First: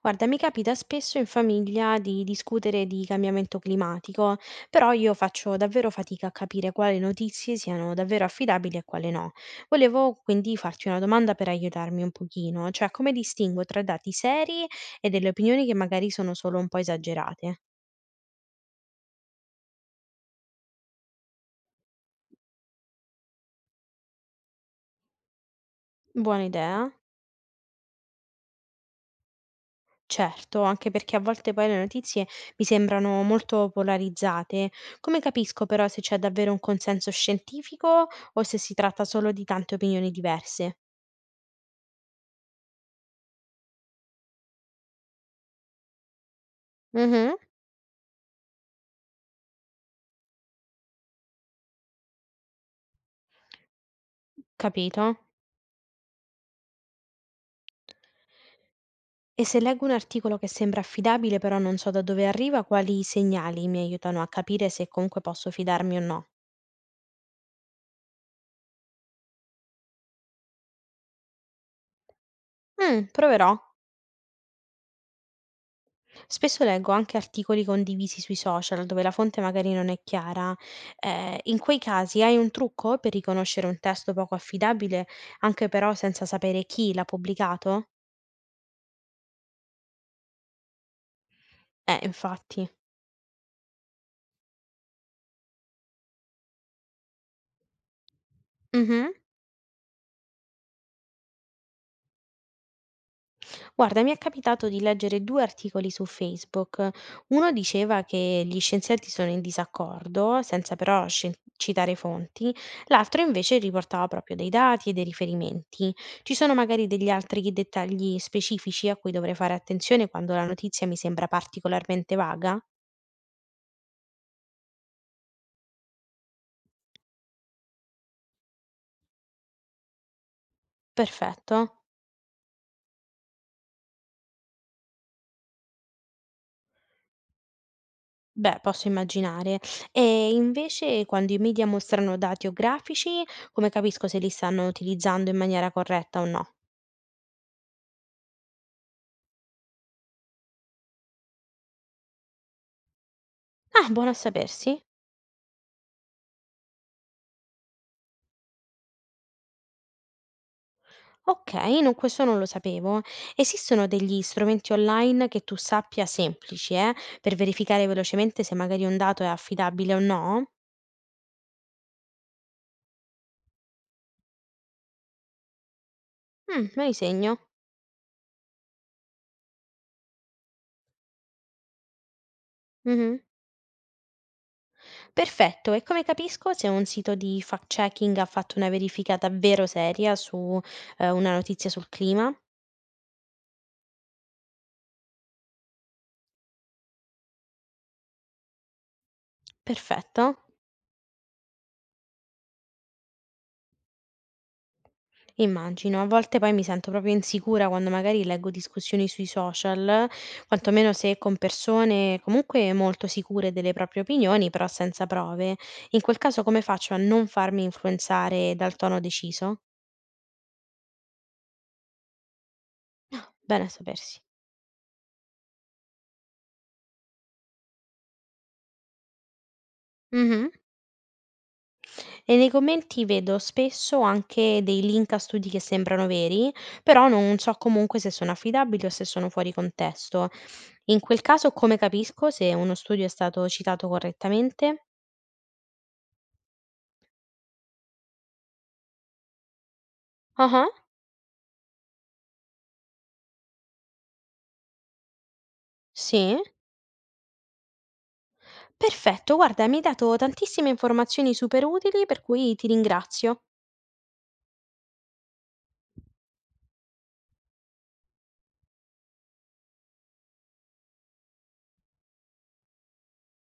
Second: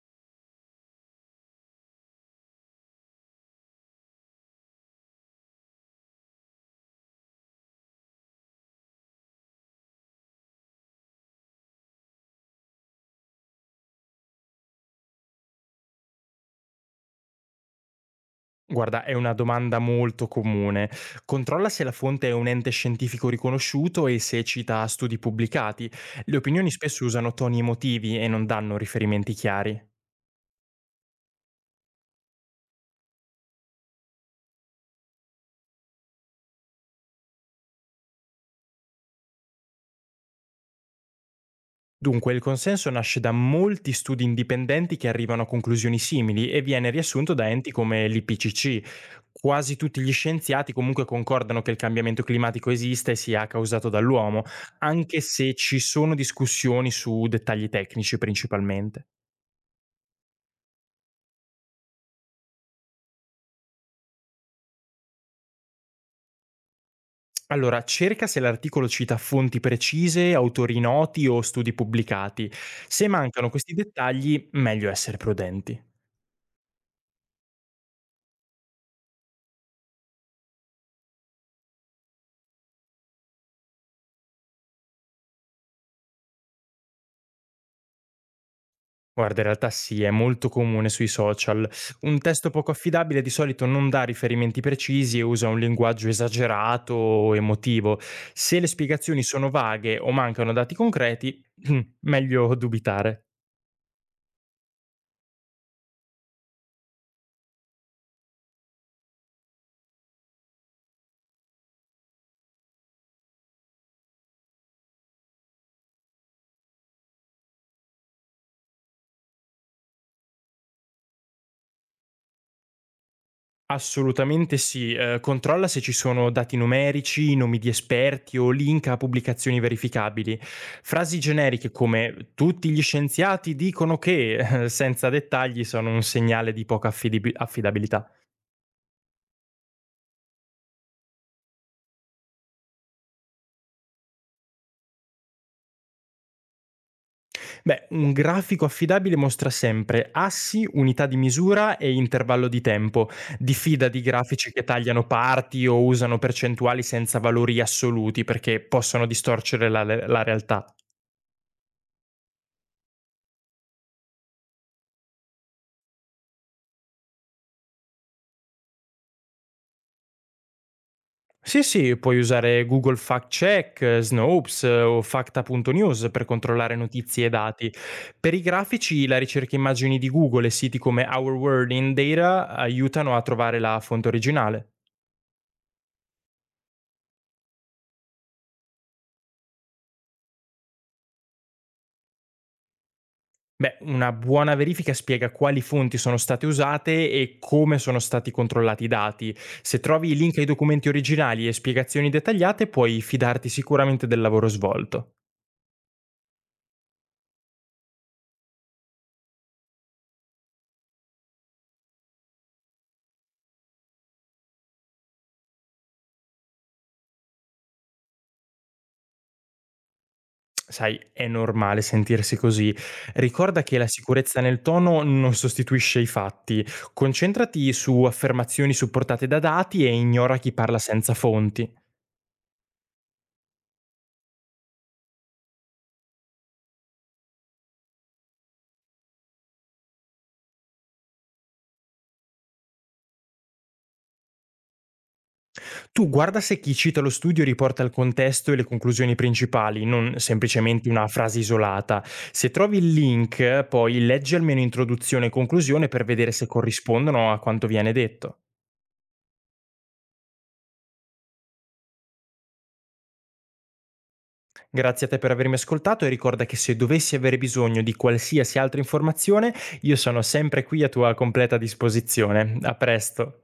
Guarda, mi capita spesso in famiglia di discutere di cambiamento climatico, però io faccio davvero fatica a capire quali notizie siano davvero affidabili e quale no. Volevo quindi farti una domanda per aiutarmi un pochino, cioè come distingo tra dati seri e delle opinioni che magari sono solo un po' esagerate? Guarda, è una domanda molto comune. Controlla se la fonte è un ente scientifico riconosciuto e se cita studi pubblicati. Le Buona opinioni idea. spesso usano toni emotivi e non danno riferimenti chiari. Certo, anche perché a volte poi le notizie mi sembrano molto polarizzate. Come capisco però se c'è davvero un consenso scientifico o se si tratta solo di tante opinioni diverse? Dunque, il consenso nasce da molti studi indipendenti che arrivano a conclusioni simili e viene riassunto Mh-mh. da enti come l'IPCC. Quasi tutti gli scienziati comunque concordano che il cambiamento climatico esiste e sia causato dall'uomo, Capito. anche se ci sono discussioni su dettagli tecnici principalmente. E se leggo un articolo che sembra affidabile, però non so da dove arriva, quali segnali mi aiutano a capire se comunque posso fidarmi o no? Allora, cerca se l'articolo cita fonti precise, autori noti o studi pubblicati. Se mancano Proverò. questi dettagli, meglio essere prudenti. Spesso leggo anche articoli condivisi sui social dove la fonte magari non è chiara. In quei casi hai un trucco per riconoscere un testo poco affidabile, anche però senza sapere chi l'ha pubblicato? Guarda, in realtà sì, è molto comune sui social. Un testo Infatti. poco affidabile di solito non dà riferimenti precisi e usa un linguaggio esagerato o emotivo. Se le Mh-mh. spiegazioni sono vaghe o mancano dati concreti, meglio dubitare. Guarda, mi è capitato di leggere due articoli su Facebook. Uno diceva che gli scienziati sono in disaccordo, senza però citare fonti, l'altro invece riportava proprio dei dati e dei riferimenti. Ci sono magari degli altri dettagli specifici a cui dovrei fare attenzione quando la notizia mi sembra particolarmente vaga? Assolutamente sì, controlla se ci sono dati numerici, nomi di esperti o link a pubblicazioni verificabili. Frasi Perfetto. generiche come "tutti gli scienziati dicono che", senza dettagli sono un segnale di poca affidib affidabilità. Beh, posso immaginare. E invece quando i media mostrano dati o grafici, come capisco se li stanno utilizzando in maniera corretta o no? Beh, un grafico affidabile mostra sempre assi, unità di misura e intervallo di tempo. Ah, Diffida di buono a grafici che sapersi. tagliano parti o usano percentuali senza valori assoluti perché possono distorcere la realtà. Okay, no, questo non lo sapevo. Esistono degli strumenti online che tu sappia semplici, per verificare velocemente se magari un dato è affidabile o no? Sì, sì, puoi usare Google Fact Check, Snopes o Facta.news per controllare Me li notizie e segno. dati. Per i grafici, la ricerca immagini di Google e siti come Our World in Data Mh-mh. aiutano a trovare la fonte originale. Perfetto, e come capisco se un sito di fact checking ha fatto una verifica davvero seria su, una notizia sul clima? Beh, una buona verifica spiega quali fonti sono state usate e come sono stati controllati i dati. Se trovi i Perfetto. link ai documenti originali e spiegazioni dettagliate, puoi fidarti sicuramente del lavoro svolto. Immagino. A volte poi mi sento proprio insicura quando magari leggo discussioni sui social, quantomeno se con persone comunque molto sicure delle proprie opinioni, però senza prove. In quel caso come faccio a non farmi influenzare dal tono deciso? Sai, è normale sentirsi così. Ricorda Bene a che la sapersi. sicurezza nel tono non sostituisce i fatti. Concentrati su affermazioni supportate da dati e ignora Mhm. chi parla senza fonti. E nei commenti vedo spesso anche dei link a studi che sembrano veri, però non so comunque se sono affidabili o se sono fuori contesto. In quel caso come capisco se uno studio è stato citato correttamente? Tu guarda se chi cita lo studio riporta il contesto e le conclusioni principali, non Ah ah. semplicemente una frase isolata. Se trovi il link, poi leggi almeno introduzione e conclusione per vedere Sì? se corrispondono a quanto viene detto. Perfetto, guarda, mi hai dato tantissime informazioni super utili, per cui ti ringrazio. Grazie a te per avermi ascoltato e ricorda che se dovessi avere bisogno di qualsiasi altra informazione, io sono sempre qui a tua completa disposizione. A presto.